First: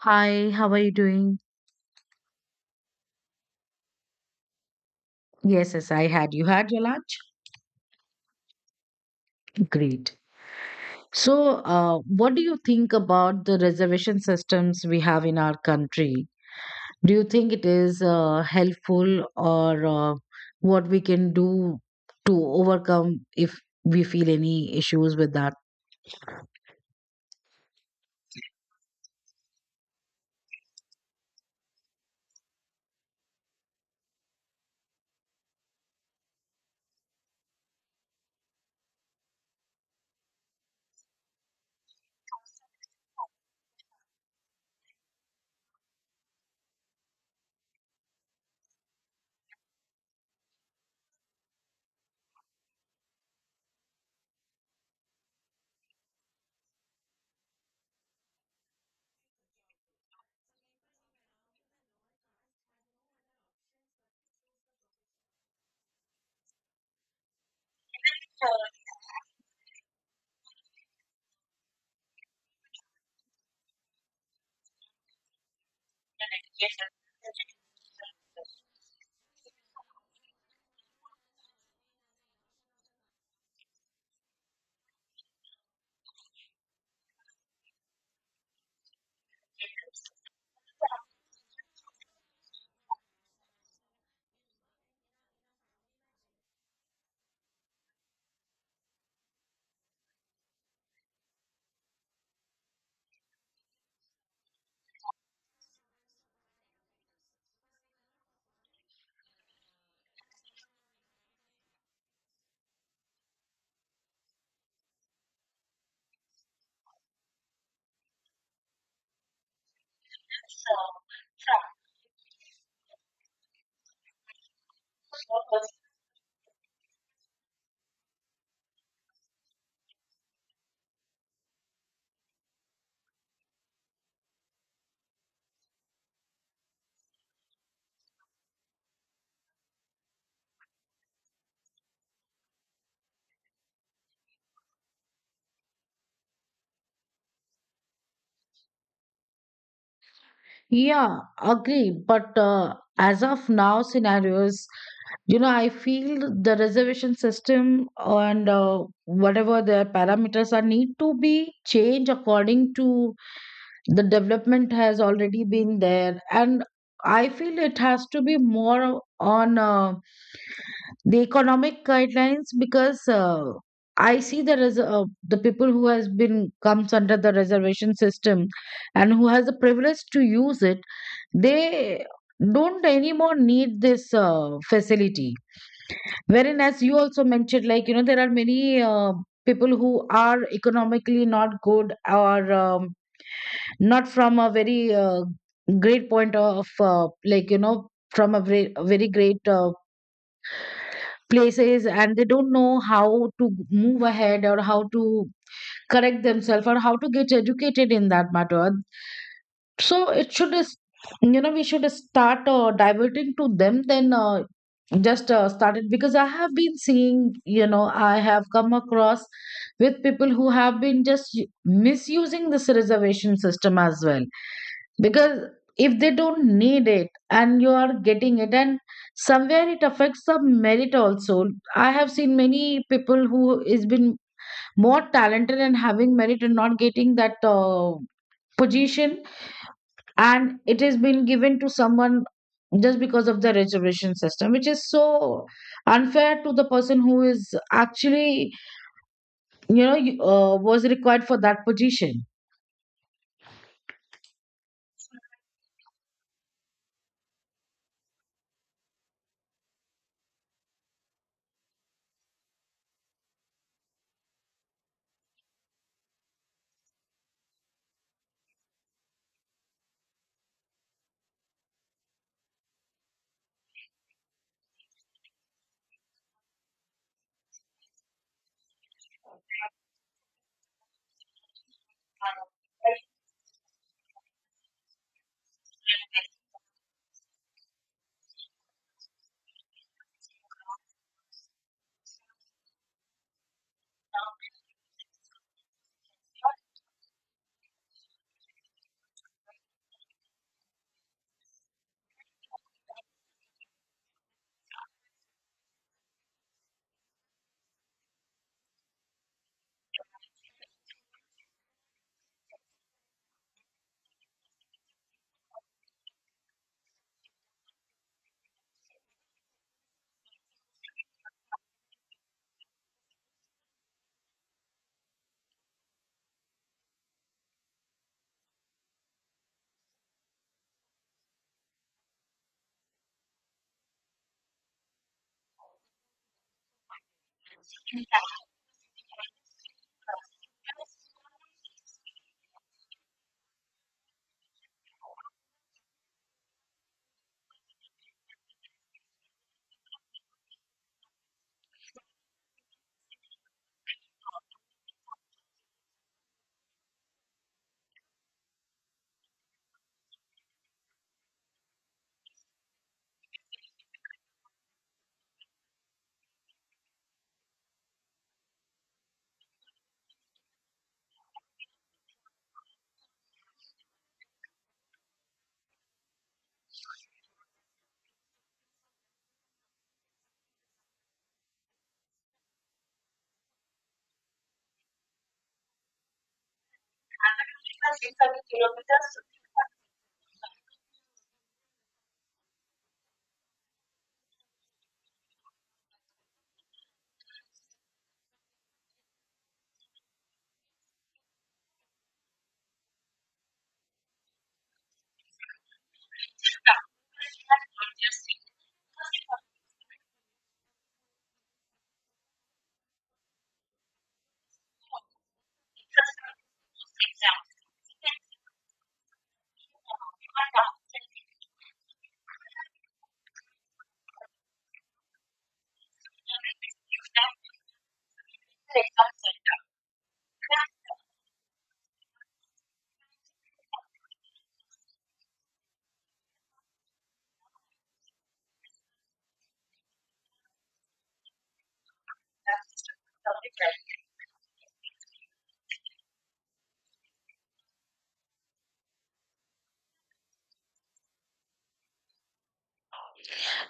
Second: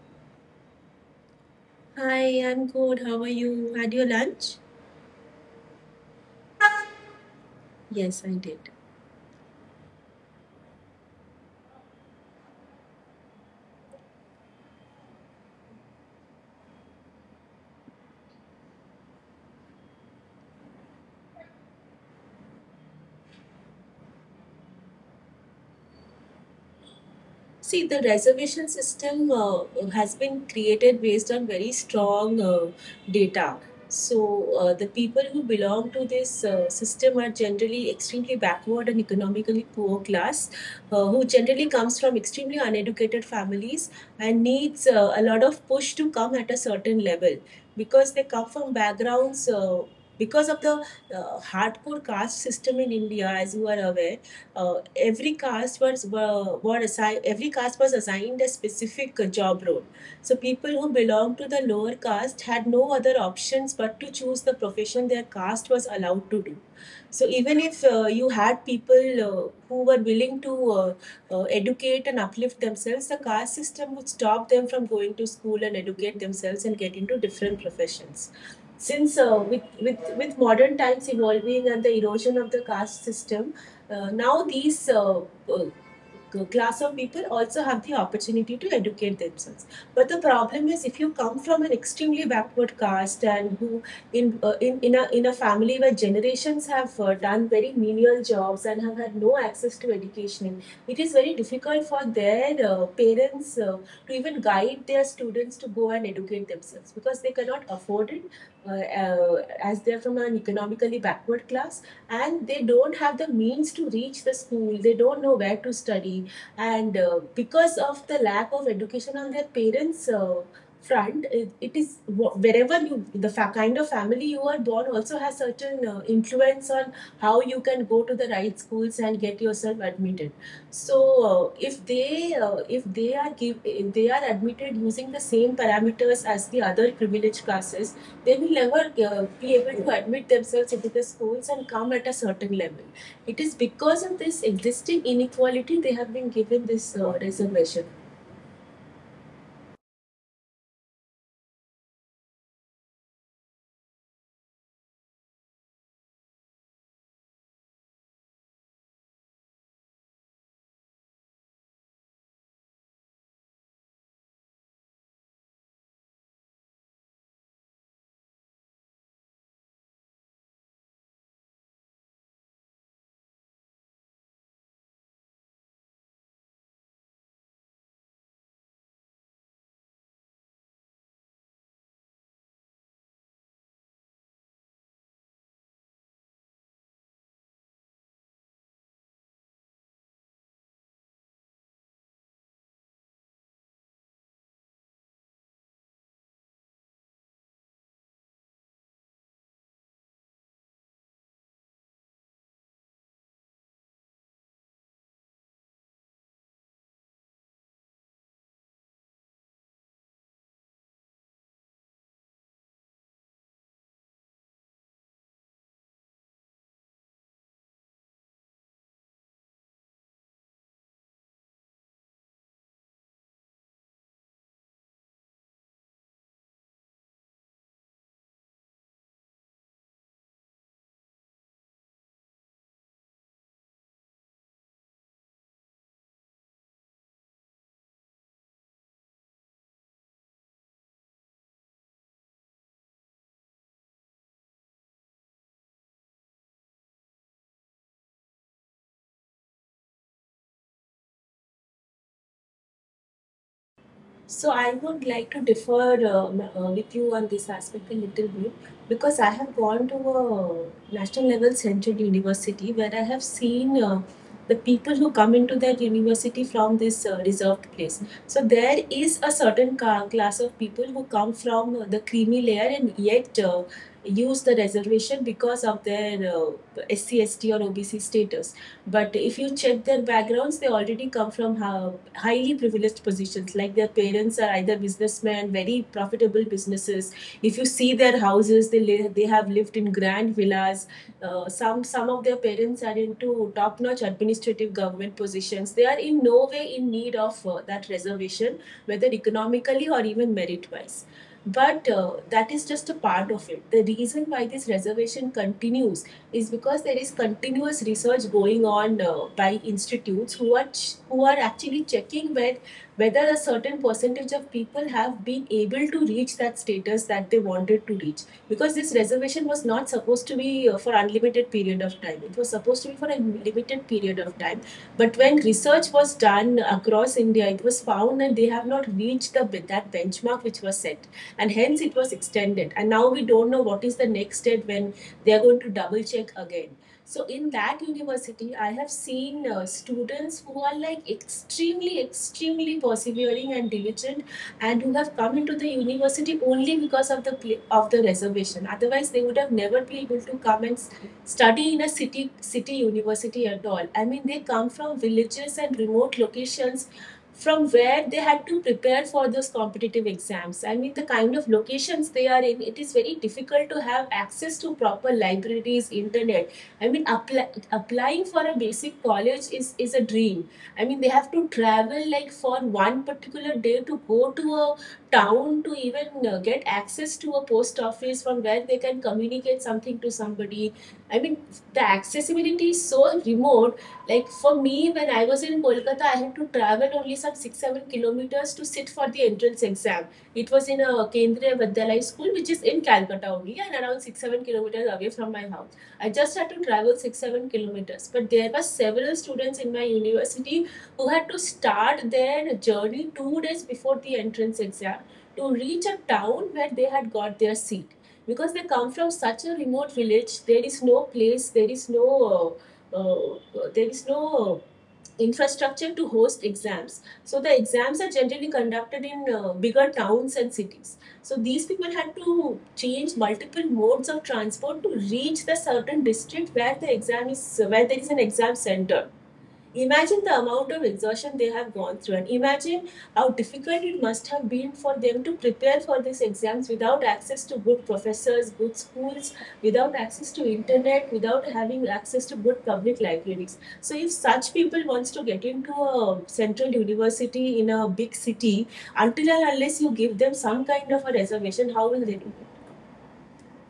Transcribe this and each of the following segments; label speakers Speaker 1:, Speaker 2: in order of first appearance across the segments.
Speaker 1: Hi, how are you doing?
Speaker 2: Hi, I'm good. How are you? Had your lunch?
Speaker 1: Yes, yes, I had. You had your lunch?
Speaker 2: Yes, I did.
Speaker 1: Great. So, what do you think about the reservation systems we have in our country? Do you think it is helpful or what we can do to overcome if we feel any issues with that?
Speaker 2: See, the reservation system has been created based on very strong data. So, the people who belong to this system are generally extremely backward and economically poor class, who generally comes from extremely uneducated families and needs a lot of push to come at a certain level because they come from backgrounds. Because of the hardcore caste system in India, as you are aware, every caste was assigned a specific job role. So people who belonged to the lower caste had no other options but to choose the profession their caste was allowed to do. So even if you had people who were willing to educate and uplift themselves, the caste system would stop them from going to school and educate themselves and get into different professions. Since with, with modern times evolving and the erosion of the caste system, now these uh, class of people also have the opportunity to educate themselves. But the problem is, if you come from an extremely backward caste and who in a family where generations have done very menial jobs and have had no access to education, it is very difficult for their parents to even guide their students to go and educate themselves because they cannot afford it, as they're from an economically backward class, and they don't have the means to reach the school, they don't know where to study. And because of the lack of education on their parents' front, it is, wherever you kind of family you are born also has certain influence on how you can go to the right schools and get yourself admitted. So if they are give if they are admitted using the same parameters as the other privileged classes, they will never be able to admit themselves into the schools and come at a certain level. It is because of this existing inequality they have been given this reservation.
Speaker 1: Yeah, agree. But as of now, scenarios, I feel the reservation system and whatever their parameters are need to be changed according to the development has already been there. And I feel it has to be more on the economic guidelines, because I see the res- the people who has been comes under the reservation system, and who has the privilege to use it, they don't anymore need this facility. Wherein, as you also mentioned, there are many people who are economically not good, or not from a very great point of like you know from a very, very great places, and they don't know how to move ahead, or how to correct themselves, or how to get educated in that matter. So it should is, we should start diverting to them, then just started, because I have been seeing, I have come across with people who have been just misusing this reservation system as well. Because if they don't need it and you are getting it, and somewhere it affects the merit also. I have seen many people who is been more talented and having merit and not getting that position, and it has been given to someone just because of the reservation system, which is so unfair to the person who is actually, was required for that position.
Speaker 2: So I would like to differ with you on this aspect a little bit, because I have gone to a national level central university where I have seen the people who come into that university from this reserved place. So there is a certain class of people who come from the creamy layer and yet use the reservation because of their SC, ST or OBC status. But if you check their backgrounds, they already come from highly privileged positions. Like, their parents are either businessmen, very profitable businesses. If you see their houses, they they have lived in grand villas. Some of their parents are into top-notch administrative government positions. They are in no way in need of that reservation, whether economically or even merit-wise. But that is just a part of it. The reason why this reservation continues is because there is continuous research going on by institutes who are who are actually checking with whether a certain percentage of people have been able to reach that status that they wanted to reach, because this reservation was not supposed to be for unlimited period of time, it was supposed to be for a limited period of time. But when research was done across India, it was found that they have not reached the that benchmark which was set, and hence it was extended, and now we don't know what is the next step, when they're going to double check again. So in that university, I have seen students who are like extremely extremely persevering and diligent, and who have come into the university only because of the reservation. Otherwise they would have never been able to come and study in a city university at all. I mean, they come from villages and remote locations from where they had to prepare for those competitive exams. I mean, the kind of locations they are in, it is very difficult to have access to proper libraries, internet. I mean, applying for a basic college is a dream. I mean, they have to travel like for one particular day to go to a town to even get access to a post office from where they can communicate something to somebody. I mean, the accessibility is so remote. Like, for me, when I was in Kolkata, I had to travel only some six, 7 kilometers to sit for the entrance exam. It was in a Kendriya Vidyalaya school, which is in Calcutta only, and around six, 7 kilometers away from my house. I just had to travel six, 7 kilometers. But there were several students in my university who had to start their journey 2 days before the entrance exam to reach a town where they had got their seat, because they come from such a remote village. There is no place, uh, there is no infrastructure to host exams. So the exams are generally conducted in bigger towns and cities. So these people had to change multiple modes of transport to reach the certain district where the exam is where there is an exam center. Imagine the amount of exhaustion they have gone through, and imagine how difficult it must have been for them to prepare for these exams without access to good professors, good schools, without access to internet, without having access to good public libraries. So, if such people wants to get into a central university in a big city, until and unless you give them some kind of a reservation, how will they do it?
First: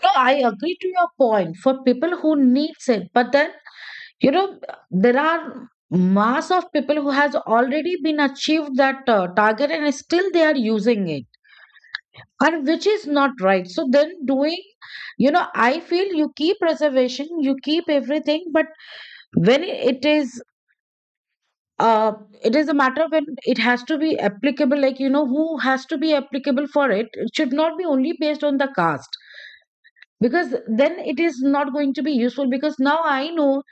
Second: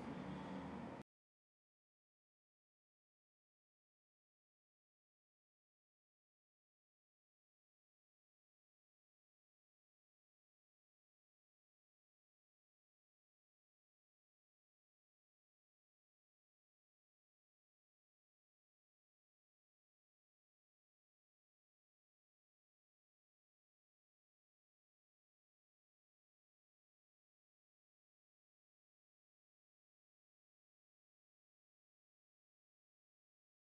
Speaker 1: No, I agree to your point for people who needs it, but then, you know there are mass of people who has already been achieved that target and still they are using it, and which is not right. So then, doing, I feel, you keep reservation, you keep everything, but when uh it is a matter, when it has to be applicable, who has to be applicable for it, it should not be only based on the caste. Because then it is not going to be useful, because now I know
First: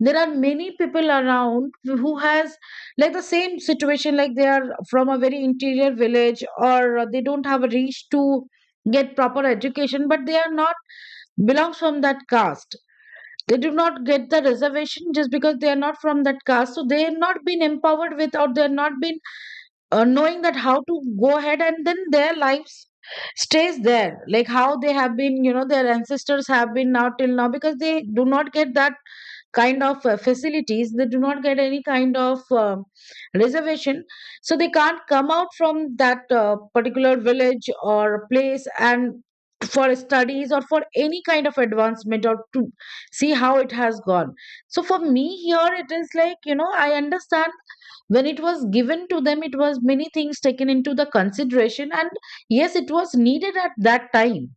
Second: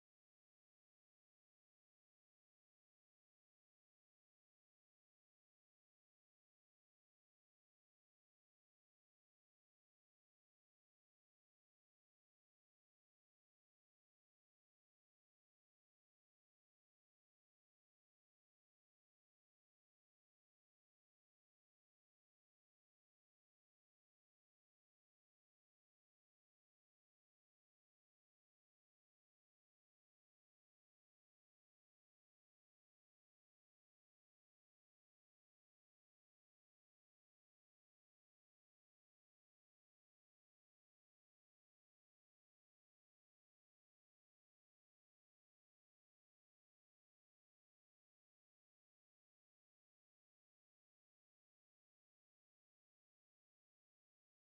Speaker 1: there are many people around who has, like, the same situation. Like they are from a very interior village, or they don't have a reach to get proper education, but they are not belongs from that caste. They do not get the reservation just because they are not from that caste. So they have not been empowered with, or they are not been knowing that how to go ahead, and then their lives stays there, like how they have been, their ancestors have been, now till now, because they do not get that kind of facilities, they do not get any kind of reservation. So they can't come out from that particular village or place, and for studies, or for any kind of advancement, or to see how it has gone. So for me here, it is like, I understand. When it was given to them, it was many things taken into the consideration, and yes, it was needed at that time.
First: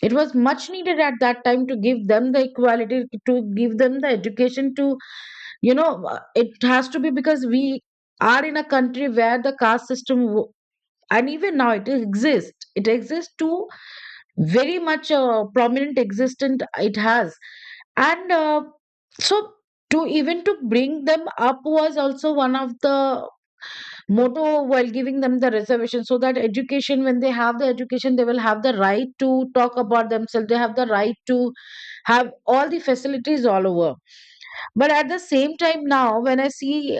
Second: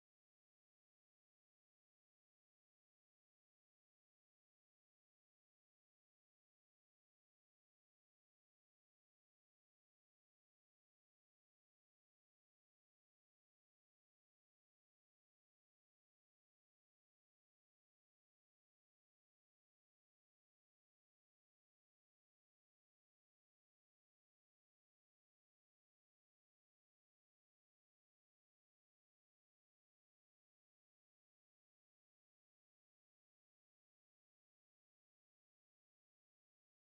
Speaker 1: It was much needed at that time, to give them the equality, to give them the education, to it has to be, because we are in a country where the caste system and even now it exists, it exists to very much prominent existent, it has. And so, to even to bring them up was also one of the motto while giving them the reservation, so that education, when they have the education, they will have the right to talk about themselves, they have the right to have all the facilities all over. But at the same time, now when I see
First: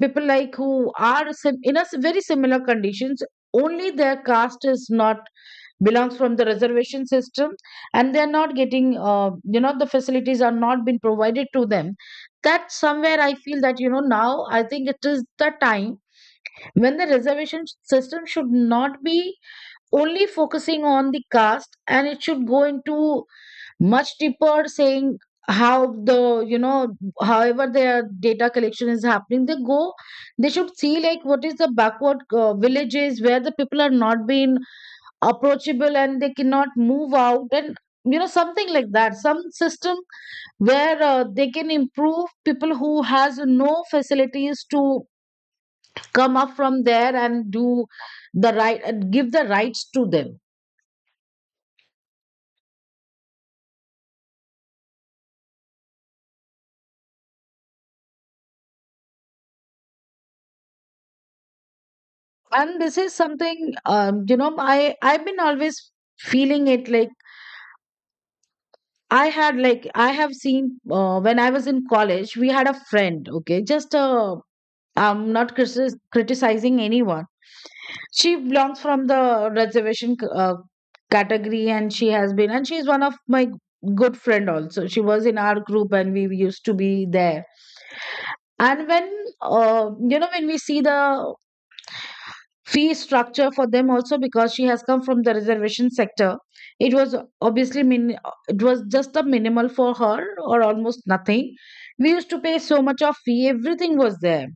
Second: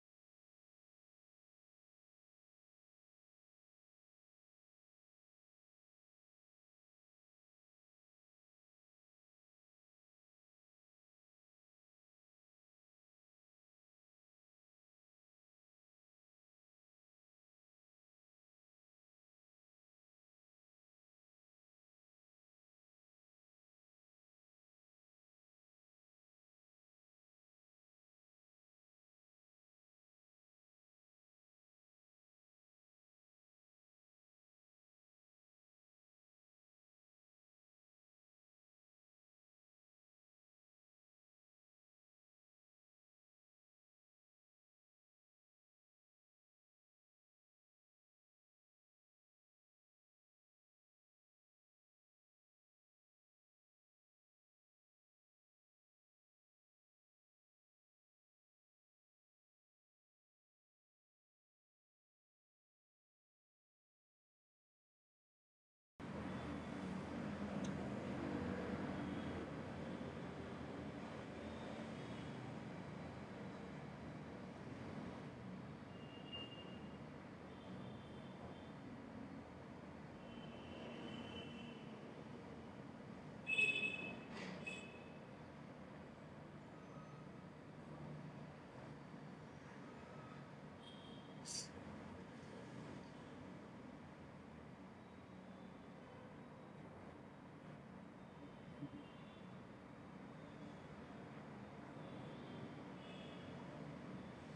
Speaker 1: people like who are very similar conditions, only their caste is not belongs from the reservation system, and they're not getting the facilities are not been provided to them, that somewhere I feel that, now I think it is the time when the reservation system should not be only focusing on the caste, and it should go into much deeper, saying how the you know however their data collection is happening, they go they should see, like, what is the backward villages where the people are not being approachable and they cannot move out, and something like that, some system where they can improve people who has no facilities to come up from there, and do the right, and give the rights to them. And this is something, I've been always feeling it, like, I had like I have seen, when I was in college, we had a friend. Okay, just I'm not criticizing anyone. She belongs from the reservation category, and she has been and she's one of my good friend also. She was in our group and we used to be there. And when you know when we see the fee structure for them also, because she has come from the reservation sector, it was obviously it was just a minimal for her, or almost nothing. We used to pay so much of fee, everything was there.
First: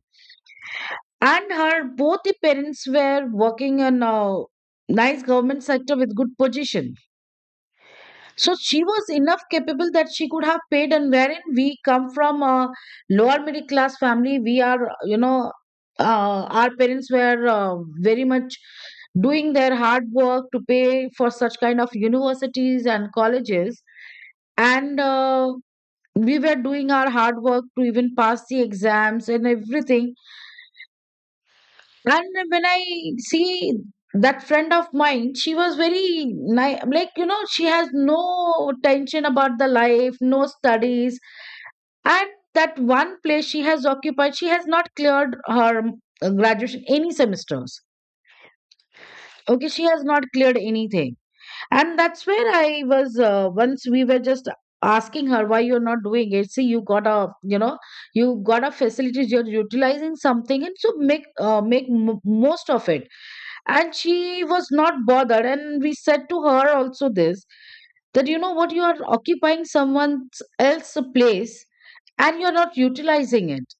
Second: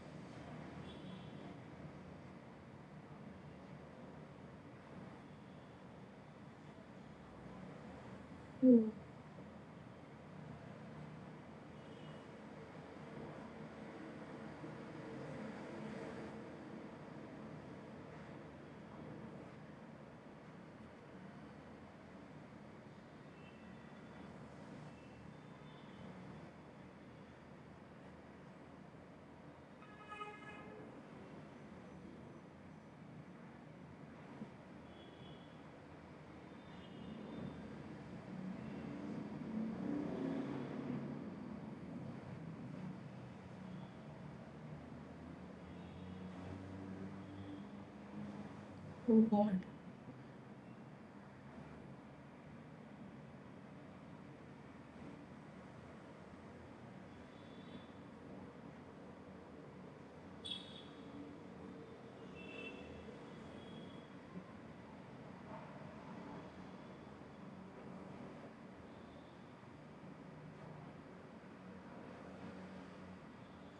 Speaker 1: And her both the parents were working in a nice government sector with good position, so
Speaker 2: Hmm.
Speaker 1: she was enough capable that she could have paid. And wherein we come from a lower middle class family, we are, you know, our parents were very much doing their hard work to pay for such kind of universities and colleges. And we were doing our hard work to even pass the exams and everything. And when I see that friend of mine, she was very nice. Like, she has no tension about the life, no studies. And that one place she has occupied, she has not cleared her graduation, any semesters.
Speaker 2: Oh God.
Speaker 1: Okay, she has not cleared anything. And that's where I was, once we were just asking her, why you're not doing it? See, you got a facilities, you're utilizing something, and so make most of it. And she was not bothered, and we said to her also this, that you know what, you are occupying someone else's place, and you're not utilizing it,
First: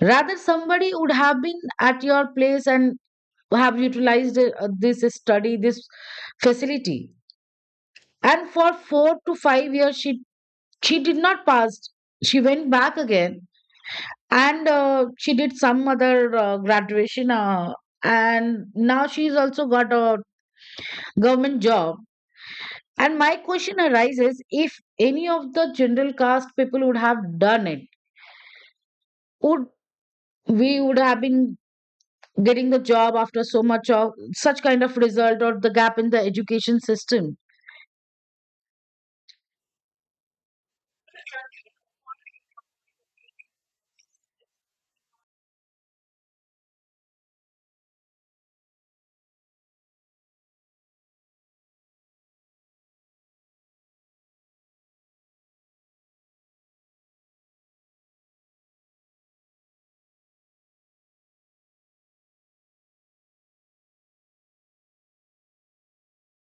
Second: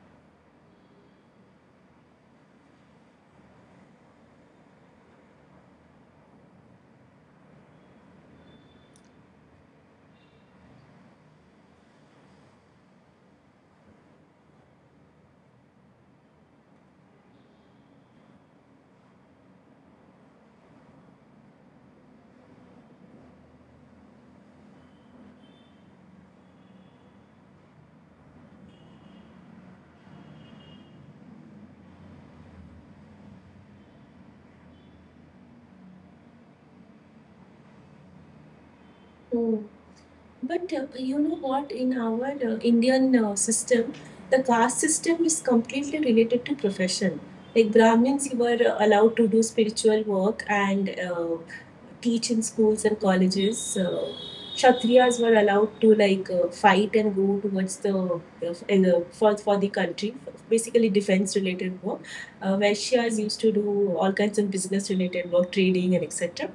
Speaker 1: rather somebody would have been at your place and have utilized this study, this facility. And for 4 to 5 years, she did not pass. She went back again, and she did some other graduation, and now she's also got a government job. And my question arises, if any of the general caste people would have done it, would we would have been getting the job after so much of such kind of result, or the gap in the education system?
Speaker 2: Hmm. But you know what? In our Indian system, the caste system is completely related to profession. Like Brahmins, you were allowed to do spiritual work and teach in schools and colleges. Kshatriyas were allowed to like fight and go towards the for the country, basically defense related work. Vaishyas used to do all kinds of business related work, trading and etc.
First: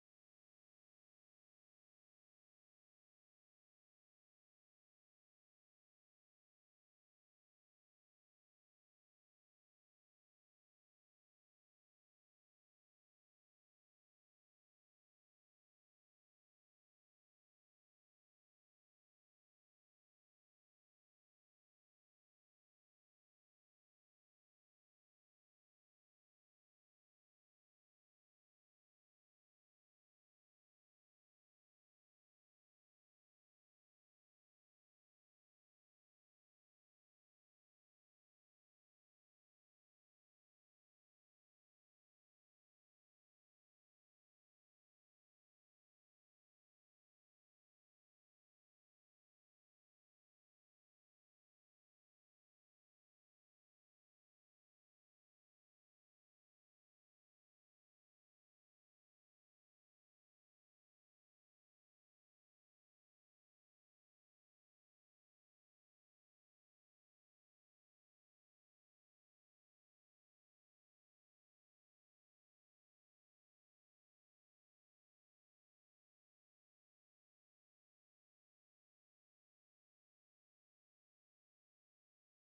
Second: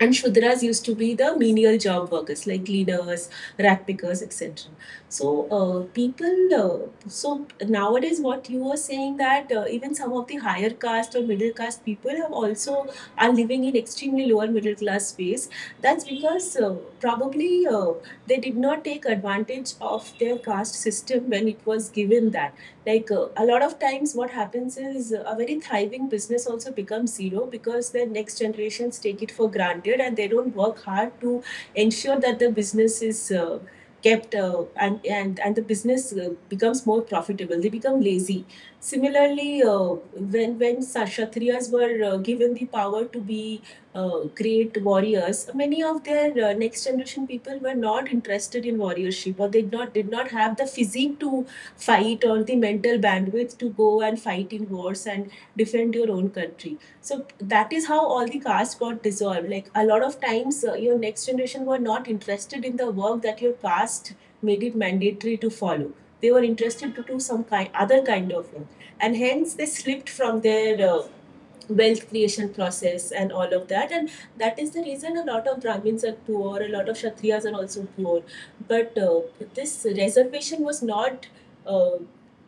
Speaker 2: And shudras used to be the menial job workers like cleaners, rat pickers, etc. So people so nowadays, what you were saying, that even some of the higher caste or middle caste people have also are living in extremely lower middle class space, that's because probably they did not take advantage of their caste system when it was given. That, like, a lot of times what happens is, a very thriving business also becomes zero, because the next generations take it for granted and they don't work hard to ensure that the business is kept and the business becomes more profitable. They become lazy. Similarly, when kshatriyas were given the power to be great warriors, many of their next generation people were not interested in warriorship, or they did not have the physique to fight, or the mental bandwidth to go and fight in wars and defend your own country. So that is how all the caste got dissolved. Like, a lot of times, your next generation were not interested in the work that your caste made it mandatory to follow. They were interested to do some kind other kind of work, and hence they slipped from their wealth creation process and all of that. And that is the reason a lot of Brahmins are poor, a lot of Kshatriyas are also poor. But this reservation was not uh,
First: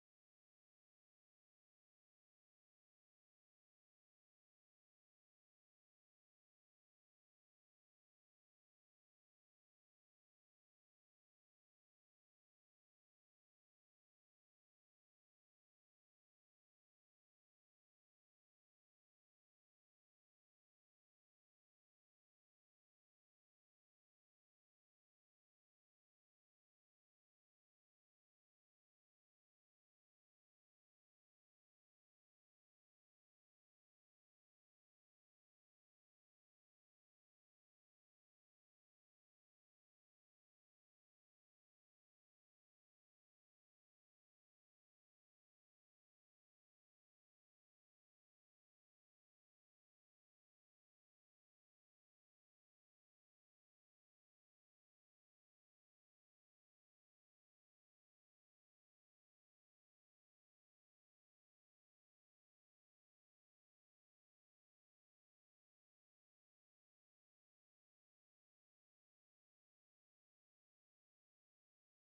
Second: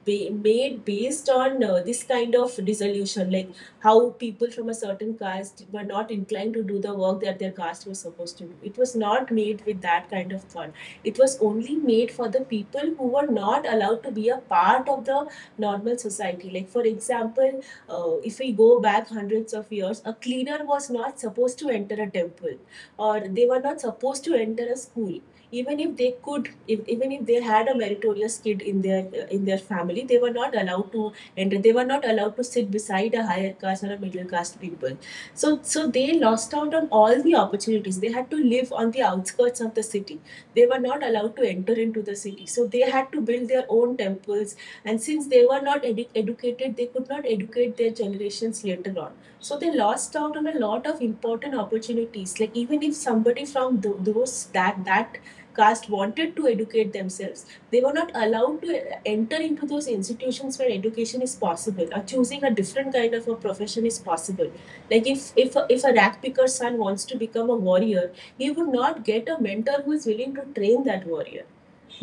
Speaker 2: made based on this kind of dissolution, like how people from a certain caste were not inclined to do the work that their caste was supposed to do. It was not made with that kind of thought. It was only made for the people who were not allowed to be a part of the normal society. Like for example, if we go back hundreds of years, a cleaner was not supposed to enter a temple, or they were not supposed to enter a school. Even if they could, if, even if they had a meritorious kid in their family, they were not allowed to enter. They were not allowed to sit beside a higher caste or a middle caste people. So they lost out on all the opportunities. They had to live on the outskirts of the city. They were not allowed to enter into the city. So they had to build their own temples, and since they were not educated, they could not educate their generations later on. So they lost out on a lot of important opportunities. Like, even if somebody from th- those that that caste wanted to educate themselves, they were not allowed to enter into those institutions where education is possible, or choosing a different kind of a profession is possible. Like, if a rat picker's son wants to become a warrior, he would not get a mentor who is willing to train that warrior.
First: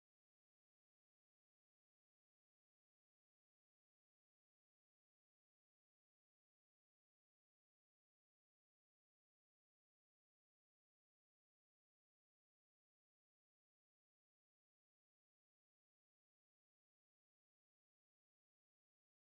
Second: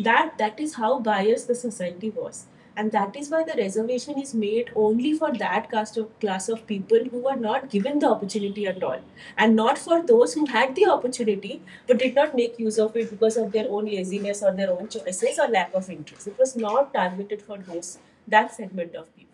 Speaker 2: That is how biased the society was, and that is why the reservation is made only for that cast of class of people who were not given the opportunity at all, and not for those who had the opportunity but did not make use of it because of their own laziness or their own choices or lack of interest. It was not targeted for those, that segment of people.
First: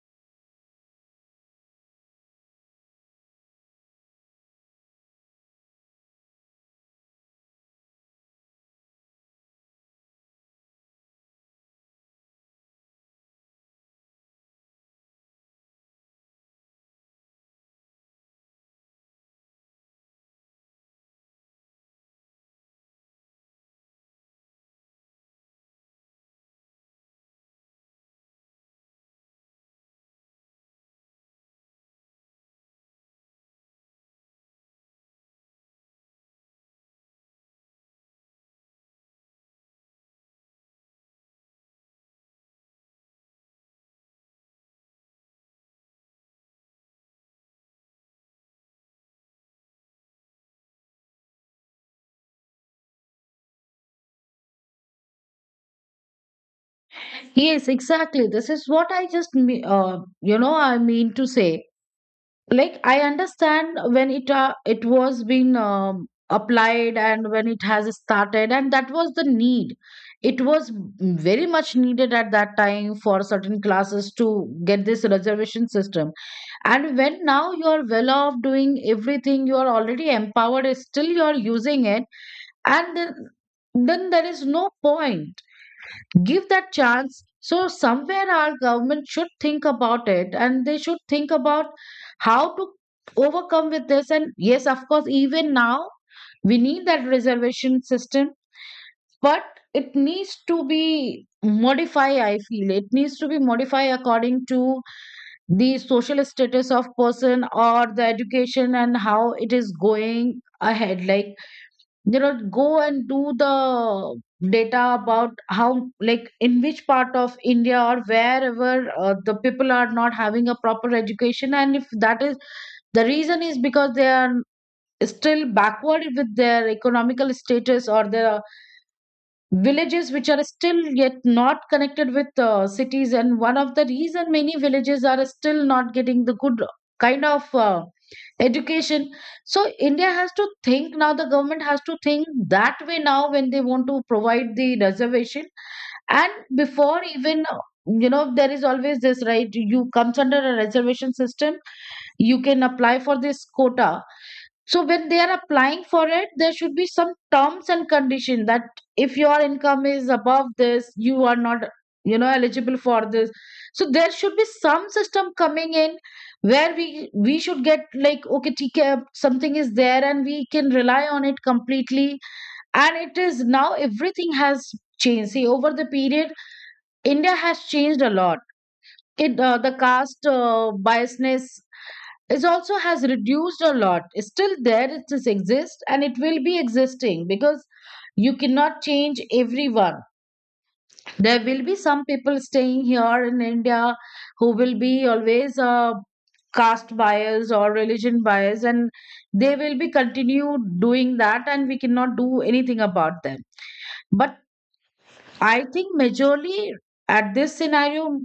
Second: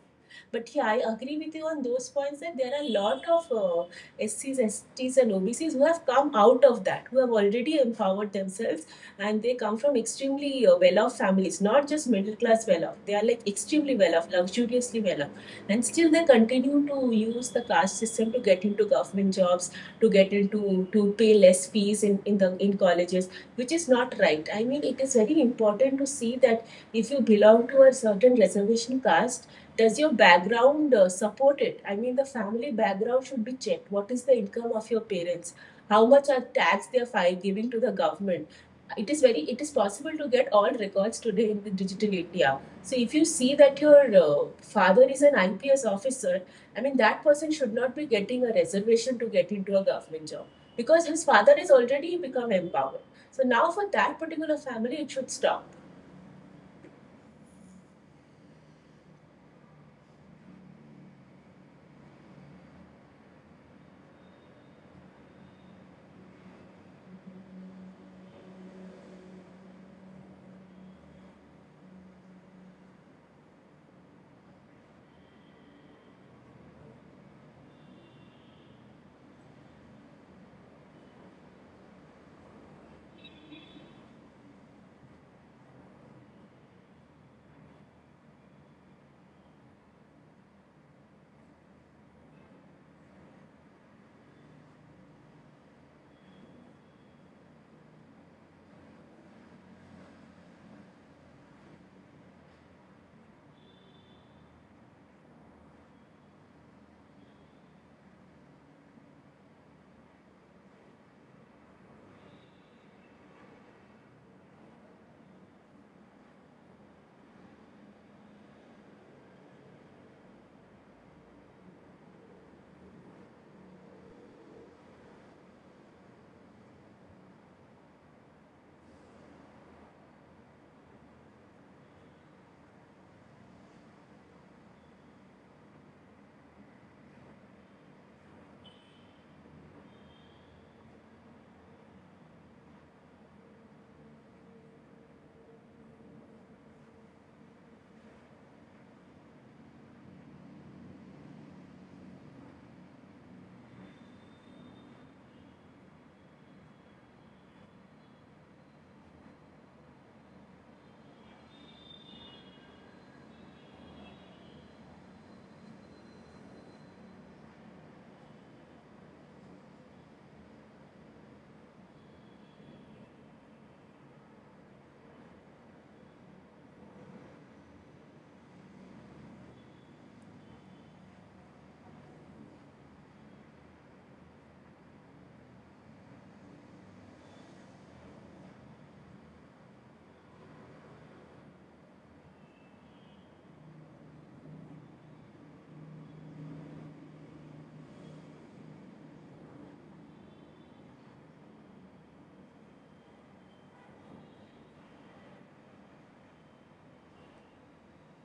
Speaker 2: But yeah, I agree with you on those points that there are a lot of SCs, STs, and OBCs who have come out of that, who have already empowered themselves, and they come from extremely well off families, not just middle class well off. They are like extremely well off, luxuriously well off. And still they continue to use the caste system to get into government jobs, to get into, to pay less fees in colleges, which is not right. I mean, it is very important to see that if you belong to a certain reservation caste, does your background support it? I mean, the family background should be checked. What is the income of your parents? How much are tax they are giving to the government? It is very, it is possible to get all records today in the digital India. So if you see that your father is an IPS officer, I mean, that person should not be getting a reservation to get into a government job because his father is already become empowered. So now for that particular family it should stop.
Speaker 1: Yes, exactly. This is what I just me- you know I mean to say. Like, I understand, when it was being applied, and when it has started, and that was the need. It was very much needed at that time for certain classes to get this reservation system. And when now you are well off, doing everything, you are already empowered, still you are using it. And then there is no point, give that chance. So somewhere our government should think about it, and they should think about how to overcome with this. And yes, of course, even now we need that reservation system, but it needs to be modified, I feel. It needs to be modified according to the social status of person, or the education, and how it is going ahead. Like, you know go and do the data about how, like, in which part of India, or wherever the people are not having a proper education. And if that is the reason, is because they are still backward with their economical status, or their villages which are still yet not connected with cities, and one of the reason many villages are still not getting the good kind of education. So India has to think now, the government has to think that way now, when they want to provide the reservation. And before even, there is always this right, you comes under a reservation system, you can apply for this quota. So when they are applying for it, there should be some terms and condition, that if your income is above this, you are not, eligible for this. So there should be some system coming in where we should get like, okay, ठीक है, something is there and we can rely on it completely. And it is now everything has changed. See, over the period, India has changed a lot. It The caste biasness is also has reduced a lot. It's still there, it just exists and it will be existing because you cannot change everyone. There will be some people staying here in India who will be always caste bias or religion bias, and they will be continue doing that and we cannot do anything about them. But I think majorly at this scenario,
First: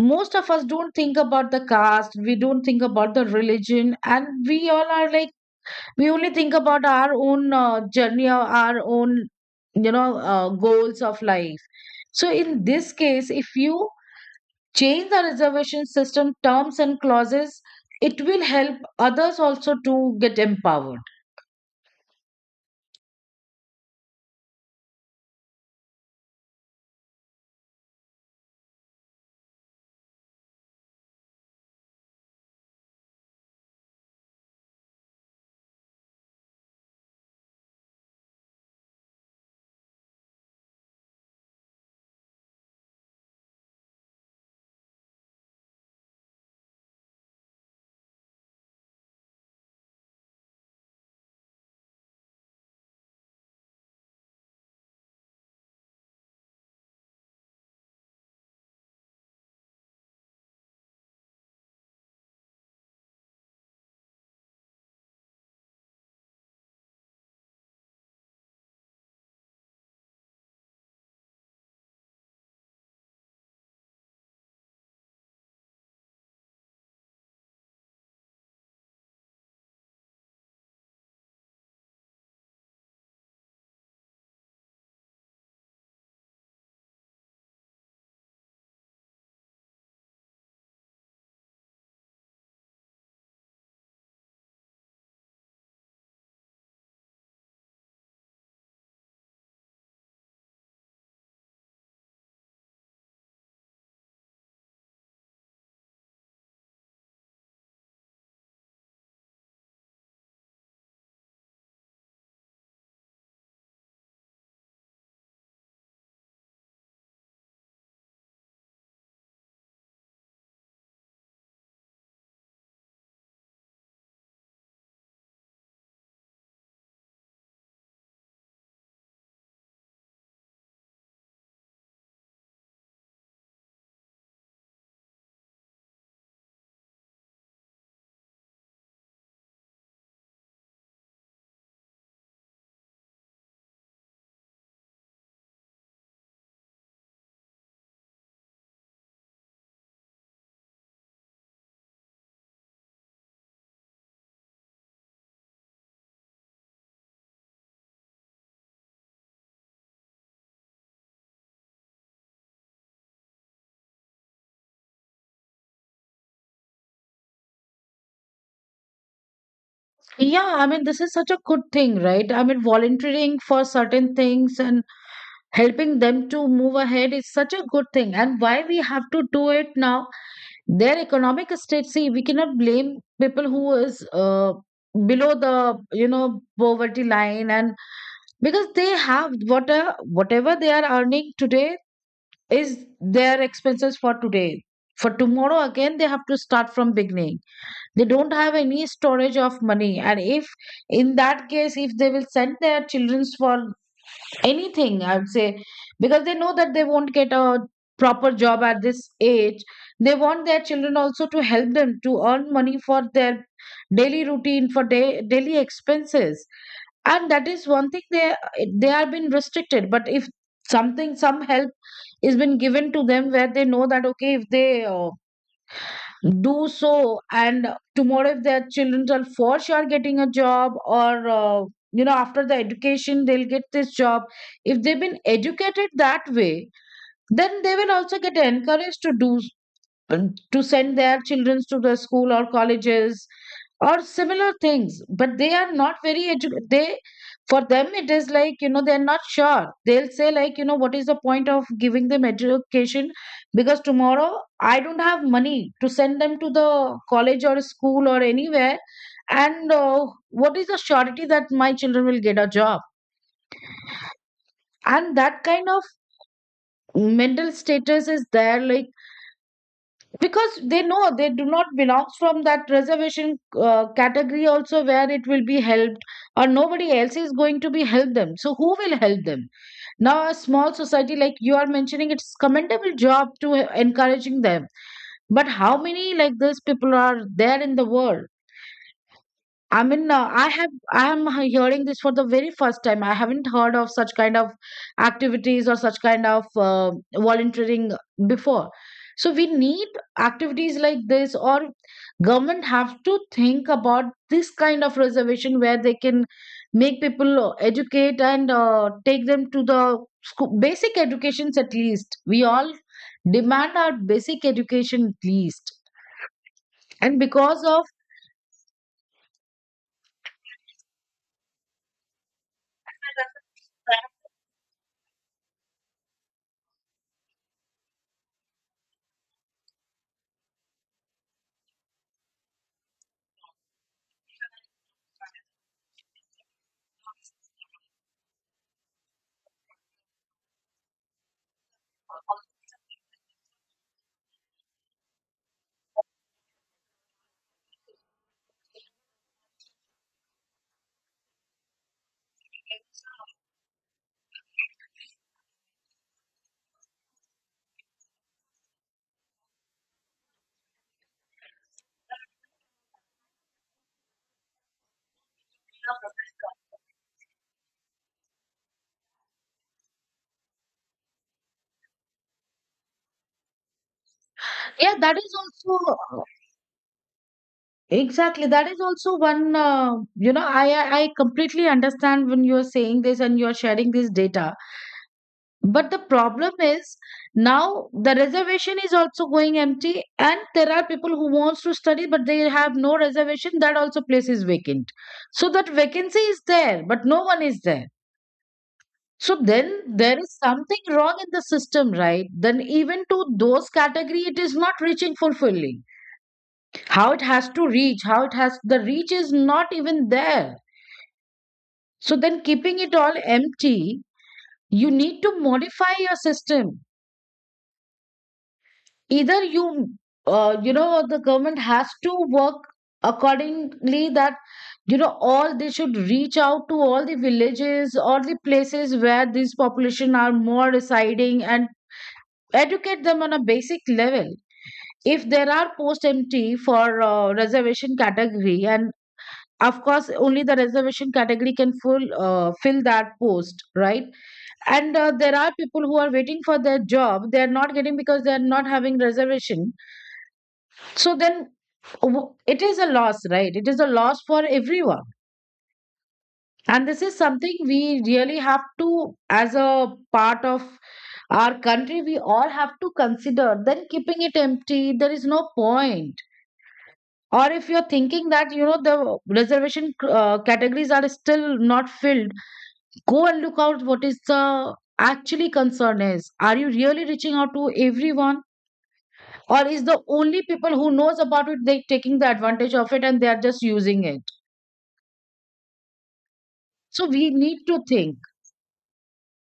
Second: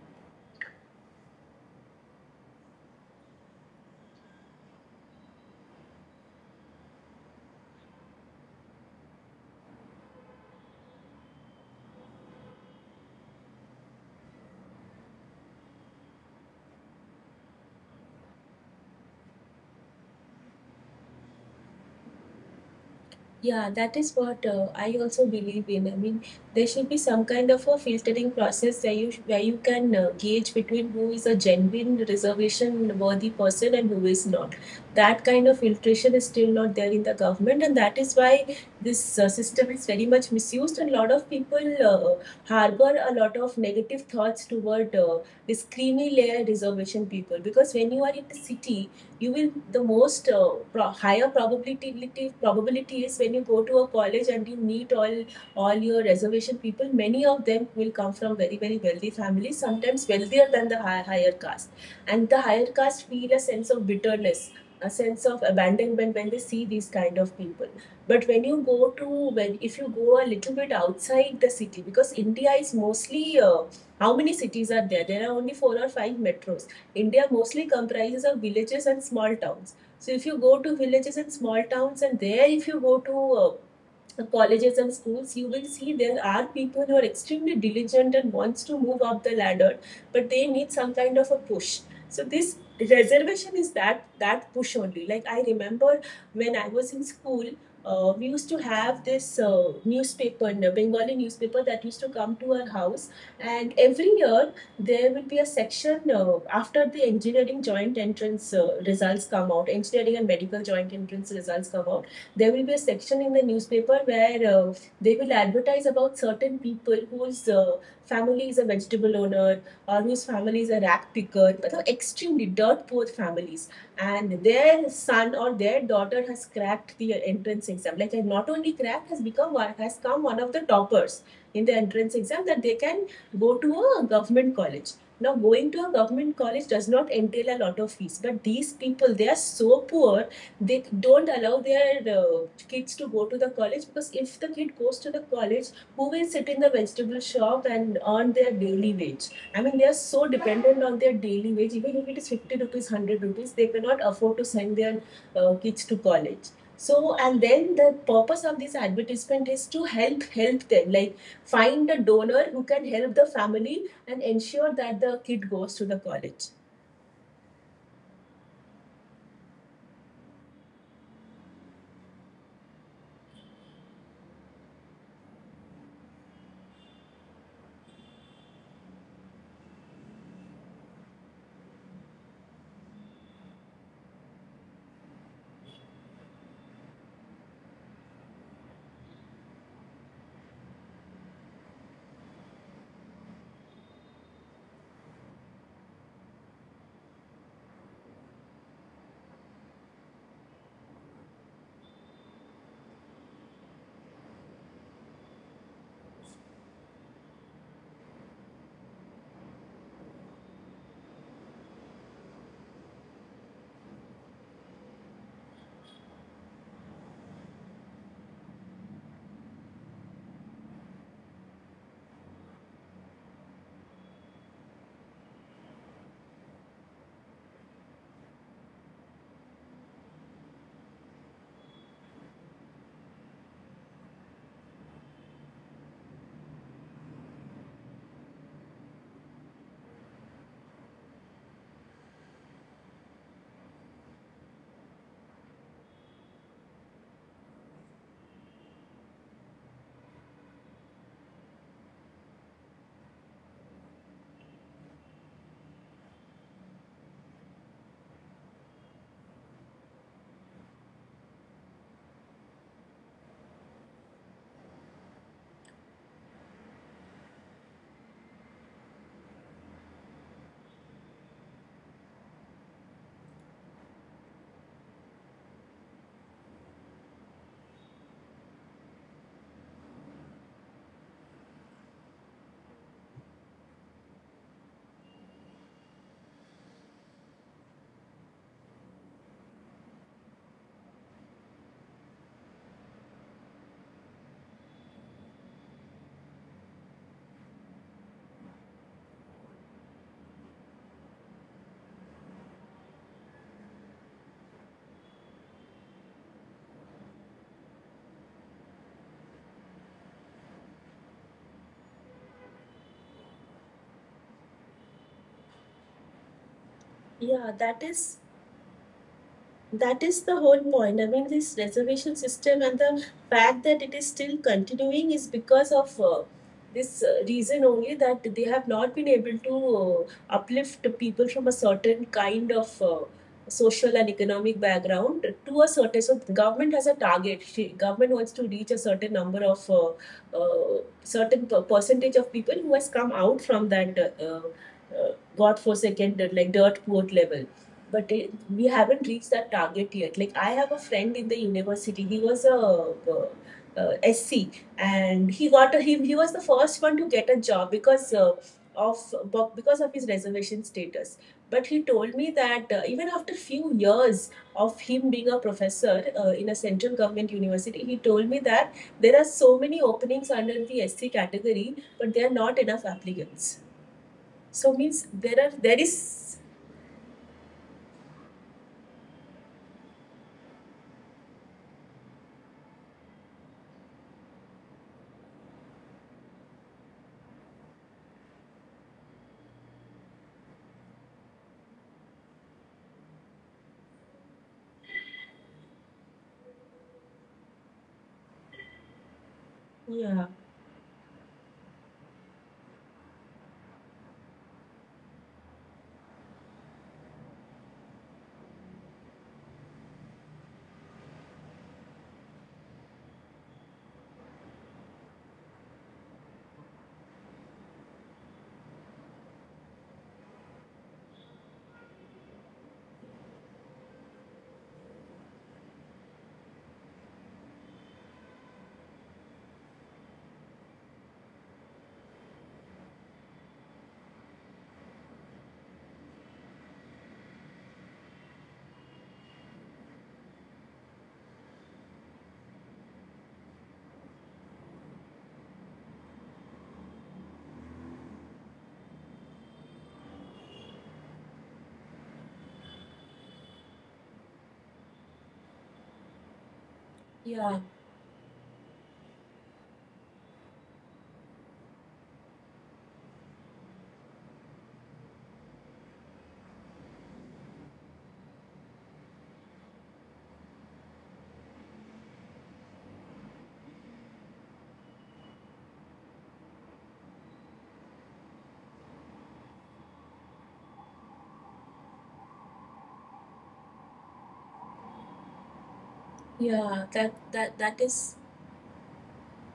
Speaker 1: most of us don't think about the caste, we don't think about the religion, and we all are like we only think about our own journey or our own goals of life. So in this case, if you change the reservation system terms and clauses, it will help others also to get empowered.
Speaker 2: Yeah, that is what I also believe in. I mean, there should be some kind of a filtering process where you can gauge between who is a genuine reservation worthy person and who is not. That kind of filtration is still not there in the government, and that is why this system is very much misused. And a lot of people harbor a lot of negative thoughts toward this creamy layer reservation people. Because when you are in the city, you will the most higher probability is when you go to a college and you meet all your reservation people. Many of them will come from very very wealthy families, sometimes wealthier than the higher caste, and the higher caste feel a sense of bitterness, a sense of abandonment when they see these kind of people. But when you go to, when if you go a little bit outside the city, because India is mostly how many cities are there? There are only four or five metros. India mostly comprises of villages and small towns. So if you go to villages and small towns, and there if you go to colleges and schools, you will see there are people who are extremely diligent and wants to move up the ladder, but they need some kind of a push. So this reservation is that push only. Like, I remember when I was in school, we used to have this newspaper, Bengali newspaper, that used to come to our house, and every year there will be a section after the engineering joint entrance results come out, engineering and medical joint entrance results come out, there will be a section in the newspaper where they will advertise about certain people whose family is a vegetable owner, or whose family is a rag picker, so extremely dirt poor families, and their son or their daughter has cracked the entrance exam. Like, not only cracked, has become one has come one of the toppers in the entrance exam, that they can go to a government college. Now, going to a government college does not entail a lot of fees, but these people, they are so poor, they don't allow their kids to go to the college, because if the kid goes to the college, who will sit in the vegetable shop and earn their daily wage? I mean, they are so dependent on their daily wage. Even if it is 50 rupees, 100 rupees, they cannot afford to send their kids to college. So, and then the purpose of this advertisement is to help them, like, find a donor who can help the family and ensure that the kid goes to the college.
Speaker 1: Yeah, I mean, this is such a good thing, right? I mean, volunteering for certain things and helping them to move ahead is such a good thing. And why we have to do it now, their economic state, see, we cannot blame people who is below the, you know, poverty line, and because they have what, whatever they are earning today is their expenses for today. For tomorrow, again they have to start from beginning. They don't have any storage of money, and if in that case, if they will send their children for anything, I would say, because they know that they won't get a proper job at this age, they want their children also to help them to earn money for their daily routine, for daily expenses. And that is one thing, they are being restricted. But if something, some help is been given to them where they know that okay, if they do so, and tomorrow if their children are for sure getting a job, or you know, after the education they'll get this job, if they've been educated that way, then they will also get encouraged to do, to send their children to the school or colleges or similar things. But they are not very edu- they for them, it is like, you know, they're not sure. They'll say like, you know, what is the point of giving them education? Because tomorrow, I don't have money to send them to the college or school or anywhere. And what is the surety that my children will get a job? And that kind of mental status is there, like because they know they do not belong from that reservation category also where it will be helped, or nobody else is going to be help them. So who will help them? Now, a small society like you are mentioning, it's commendable job to encouraging them. But how many like this people are there in the world? I mean, I have, I am hearing this for the very first time. I haven't heard of such kind of activities or such kind of volunteering before. So we need activities like this, or government have to think about this kind of reservation where they can make people educate and take them to the school, basic educations at least. We all demand our basic education at least, and
Speaker 2: yeah
Speaker 1: because
Speaker 2: that
Speaker 1: of,
Speaker 2: is That is the whole point. I mean, this reservation system and the fact that it is still continuing is because of this reason only, that they have not been able to uplift people from a certain kind of social and economic background to a certain. So, the government has a target. Government wants to reach a certain number of percentage of people who has come out from that godforsaken, like dirt poor level. But it, we haven't reached that target yet. Like, I have a friend in the university. He was a uh, SC, and he got a, he was the first one to get a job because because of his reservation status. But he told me that even after few years of him being a professor in a central government university, he told me that there are so many openings under the SC category, but there are not enough applicants. So
Speaker 1: yeah,
Speaker 2: means
Speaker 1: that is
Speaker 2: there
Speaker 1: also,
Speaker 2: is,
Speaker 1: exactly. That is also one, you know, I completely understand when you're saying this and you're sharing this data. But the problem is now the reservation is also going empty, and there are people who wants to study, but they have no reservation. That also place is vacant. So that vacancy is there, but no one is there. So then there
Speaker 2: yeah,
Speaker 1: is something wrong in the system, right? Then even to those category, it is not reaching, fulfilling how it has to reach, how it has the reach is not even there. So then keeping it all empty, you need to modify your system. Either you, you know, the government has to work accordingly that, you know, all they should reach out to all the villages or the places where these population are more residing and educate them on a basic level. If there are post empty for reservation category, and of course only the reservation category can full fill that post, right? And there are people who are waiting for their job, they are not getting because they are not having reservation. So then, it is a loss, right? It is a loss for everyone. And this is something
Speaker 2: yeah.
Speaker 1: we really have to, as a part of our country, we all have to consider. Then keeping it empty, there is no point. Or if you're thinking that, you know, the reservation categories are still not filled, go and look out what is the actually concern is. Are you really reaching out to everyone, or is the only people who knows about it, they taking the advantage of it and they are just using it?
Speaker 2: Yeah,
Speaker 1: So
Speaker 2: that
Speaker 1: we
Speaker 2: that
Speaker 1: need
Speaker 2: that
Speaker 1: to
Speaker 2: is,
Speaker 1: think.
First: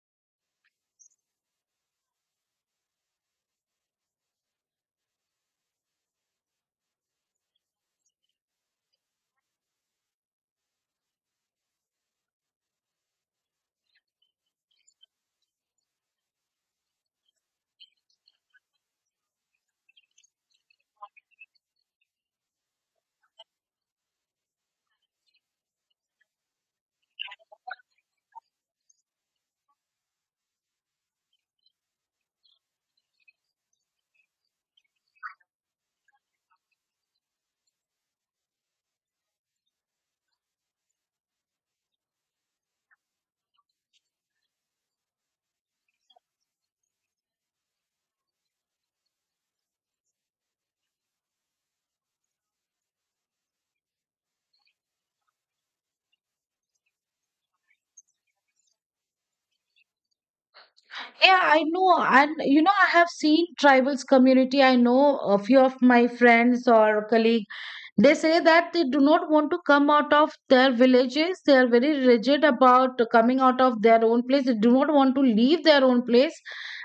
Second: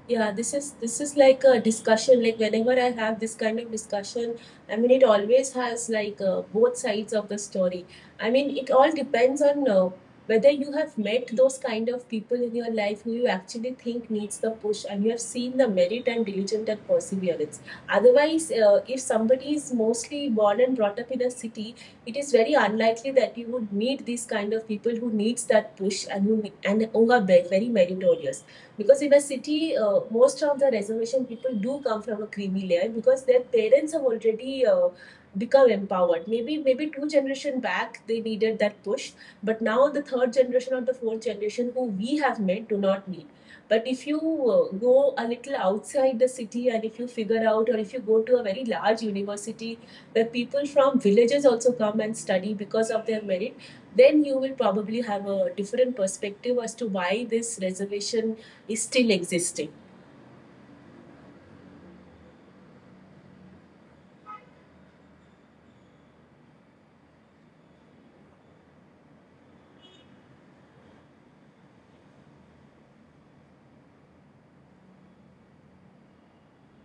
Speaker 2: yeah, this is like a discussion. Like, whenever I have this kind of discussion, I mean, it always has like both sides of the story. I mean, it all depends on whether you have met those kind of people in your life who you actually think needs the push, and you have seen the merit and diligent and perseverance. Otherwise, if somebody is mostly born and brought up in a city, it is very unlikely that you would meet these kind of people who needs that push, and who are very meritorious. Because in a city, most of the reservation people do come from a creamy layer, because their parents have already become empowered. Maybe two generation back they needed that push, but now the third generation or the fourth generation who we have met do not need. But if you go a little outside the city, and if you figure out, or if you go to a very large university where people from villages also come and study because of their merit, then you will probably have a different perspective as to why this reservation is still existing.
Speaker 1: Yeah, I know. And you know, I have seen tribals community. I know a few of my friends or colleagues. They say that they do not want to come out of their villages. They are very rigid about coming out of their own place. They do not want to leave their own place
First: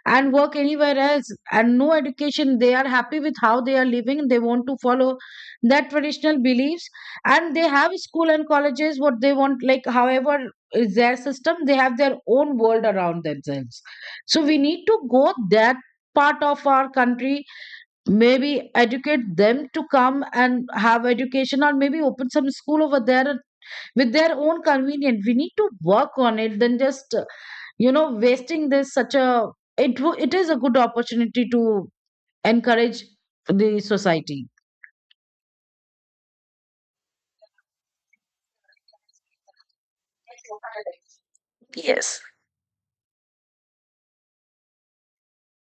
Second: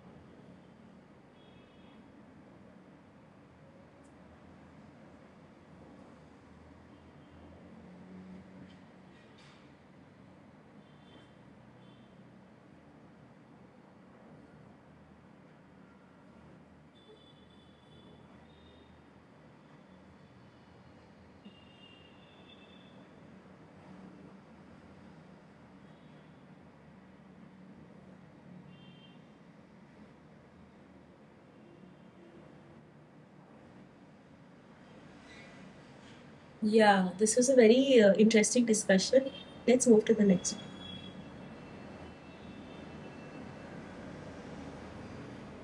Speaker 1: and work anywhere else. And no education. They are happy with how they are living. They want to follow their traditional beliefs. And they have school and colleges, what they want, like, however, is their system. They have their own world around themselves. So we need to go that part of our country, maybe educate them to come and have education, or maybe open some school over there with their own convenience. We need to work on it than just wasting this, such a, it is a good opportunity to encourage the society.
Speaker 2: Yeah, this was a very interesting discussion. Let's move to the next. One.